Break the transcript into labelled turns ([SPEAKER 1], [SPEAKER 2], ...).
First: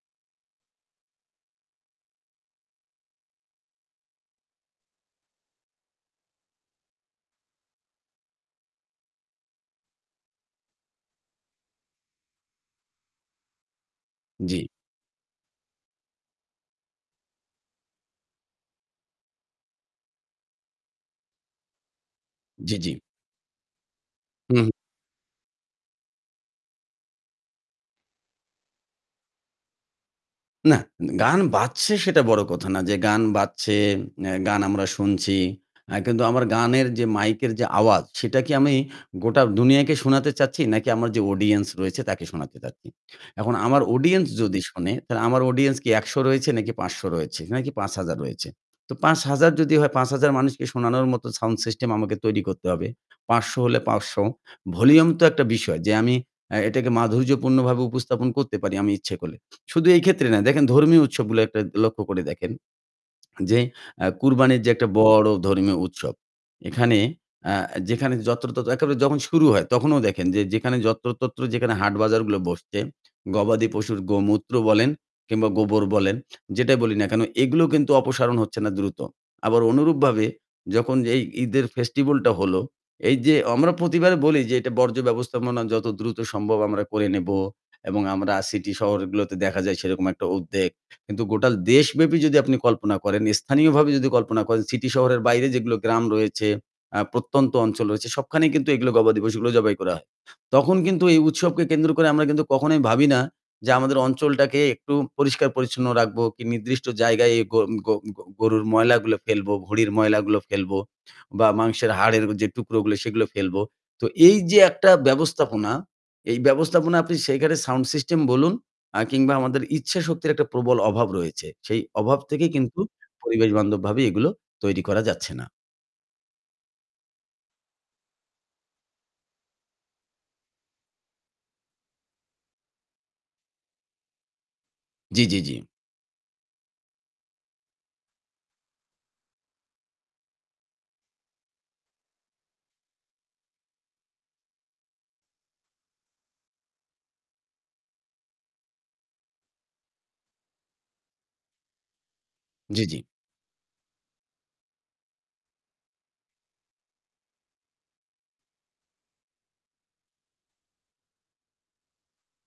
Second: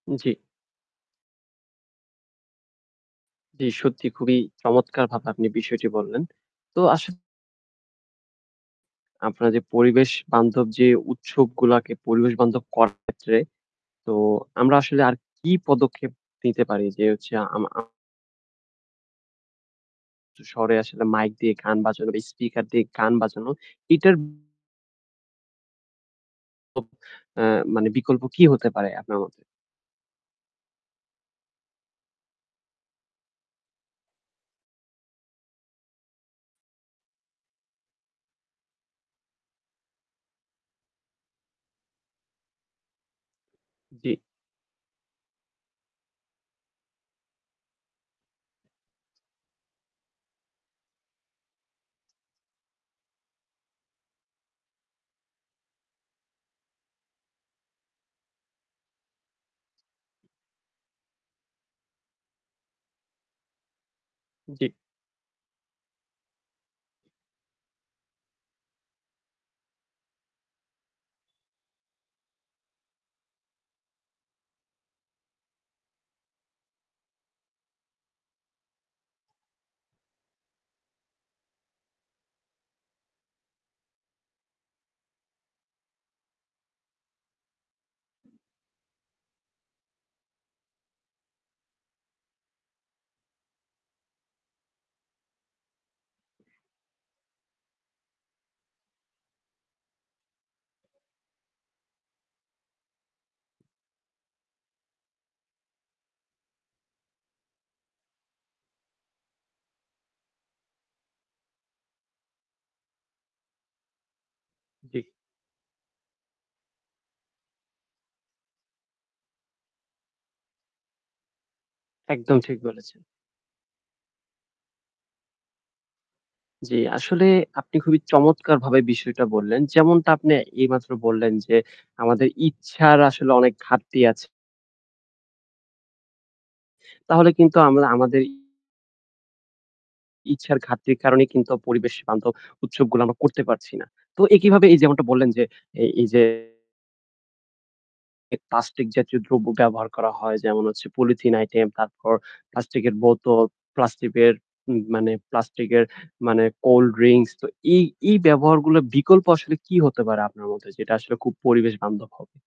[SPEAKER 1] জ্বী। জি সত্যি খুবই চমৎকারভাবে আপনি বিষয়টি বললেন। তো আসা আপনার যে পরিবেশ বান্ধব যে উৎসবগুলাকে পরিবেশ বান্ধব করার ক্ষেত্রে তো
[SPEAKER 2] জ্বি।
[SPEAKER 1] আমরা আসলে আর কি পদক্ষেপ নিতে পারি যে হচ্ছে আমা আ শহরে আসলে মাইক দিয়ে গান বাজানো বা স্পিকার
[SPEAKER 2] জ্বি,
[SPEAKER 1] দিয়ে
[SPEAKER 2] জ্বি।
[SPEAKER 1] গান বাজানো। এটার
[SPEAKER 2] হু, হু।
[SPEAKER 1] [unintelligible] আ মানে বিকল্প কি হতে পারে আপনার মতে?
[SPEAKER 2] না, গান বাজছে সেটা বড় কথা না। যে গান বাজছে, এ্যা গান আমরা শুনছি। আ কিন্তু আমার গানের যে মাইকের যে আওয়াজ সেটা কি আমি গোটা দুনিয়াকে শোনাতে চাচ্ছি নাকি আমার যে অডিয়েন্স রয়েছে তাকে শোনাতে চাচ্ছি? এখন আমার
[SPEAKER 1] জ্বী।
[SPEAKER 2] অডিয়েন্স যদি শোনে তাহলে আমার অডিয়েন্স কি ১০০ রয়েছে? ৫০০ রয়েছে। নাকি ৫০০০ রয়েছে। তো ৫০০০ যদি হয় ৫০০০ মানুষকে শোনানোর মতো সাউন্ড সিস্টেম আমাকে তৈরি করতে হবে। ৫০০ হলে ৫০০ ভলিউম তো একটা বিষয় যে আমি এ্যা এটাকে মাধুর্যপূর্ণভাবে উপস্থাপন করতে পারি আমি ইচ্ছে করলে। শুধু এই ক্ষেত্রে না দেখেন ধর্মীয় উৎসবগুলো একটা লক্ষ্য করে দেখেন। যে আ কুরবানির যে
[SPEAKER 1] জ্বী।
[SPEAKER 2] একটা বড় ধর্মীয় উৎসব, এখানে আ যেখানে যত্রতত্র একেবারে যখন শুরু হয় তখনও দেখেন যে যেখানে যত্র তত্র যেখানে হাট বাজারগুলো বসছে, গবাদি পশুর গোমূত্র বলেন কিংবা গোবর বলেন যেটাই বলি না কেন এগুলো কিন্তু অপসারণ হচ্ছে না দ্রুত। আবার অনুরূপভাবে যখন এই ঈদের ফেস্টিভাল টা হলো, এই যে আমরা প্রতি এবারে বলি যে এটা বর্জ্য ব্যবস্থাপনা যত দ্রুত সম্ভব আমরা করে নেব। এবং আমরা সিটি শহরগুলোতে দেখা যায় সেরকম একটা উদ্বেগ। কিন্তু গোটা দেশব্যাপী যদি আপনি কল্পনা করেন স্থানীয়ভাবে যদি কল্পনা করেন সিটি শহরের বাইরে যেগুলো গ্রাম রয়েছে, আ প্রত্যন্ত অঞ্চল রয়েছে সবখানেই কিন্তু এগুলো গবা দিবস এগুলো জবাই করা হয়। তখন কিন্তু এই উৎসবকে কেন্দ্র করে আমরা কিন্তু কখনোই ভাবি না যে আমাদের অঞ্চলটাকে একটু পরিষ্কার পরিচ্ছন্ন রাখবো কি নির্দিষ্ট জায়গায় গ গ গ গরুর ময়লাগুলো ফেলবো, ঘড়ির ময়লাগুলো ফেলবো বা মাংসের হাড়ের যে টুকরো গুলো সেগুলো ফেলবো। তো এই যে একটা
[SPEAKER 1] জ্বি।
[SPEAKER 2] ব্যবস্থাপনা, এই ব্যবস্থাপনা আপনি সেখানে সাউন্ড সিস্টেম বলুন আ কিংবা আমাদের ইচ্ছা শক্তির একটা প্রবল অভাব রয়েছে। সেই অভাব
[SPEAKER 1] একদম
[SPEAKER 2] থেকে
[SPEAKER 1] ঠিক
[SPEAKER 2] কিন্তু
[SPEAKER 1] বলেছেন।
[SPEAKER 2] পরিবেশ বান্ধবভাবে এগুলো তৈরি করা যাচ্ছে না।
[SPEAKER 1] জী আসলে আপনি খুবই চমৎকারভাবে বিষয়টা বললেন। যেমনটা আপনি এই মাত্র বললেন যে আমাদের ইচ্ছার আসলে অনেক ঘাটতি আছে।
[SPEAKER 2] জ্বি, জ্বি, জ্বি।
[SPEAKER 1] তাহলে কিন্তু আমরা আমাদের ইচ্ছার ঘাটতির কারণেই কিন্তু পরিবেশ বান্ধব উৎসবগুলো আমরা করতে পারছি না। তো একইভাবে এই যেমনটা বললেন যে এ এই যে এ প্লাস্টিক জাতীয় দ্রব্য ব্যবহার করা হয় যেমন হচ্ছে পলিথিন আইটেম, তারপর
[SPEAKER 2] জ্বি,
[SPEAKER 1] প্লাস্টিকের
[SPEAKER 2] জ্বি।
[SPEAKER 1] বোতল, প্লাস্টিকের উ মানে প্লাস্টিক এর মানে কোল্ড ড্রিংকস তো এই, এই, ব্যবহারগুলোর বিকল্প আসলে কি হতে পারে আপনার মধ্যে যেটা আসলে খুব পরিবেশ বান্ধব হবে।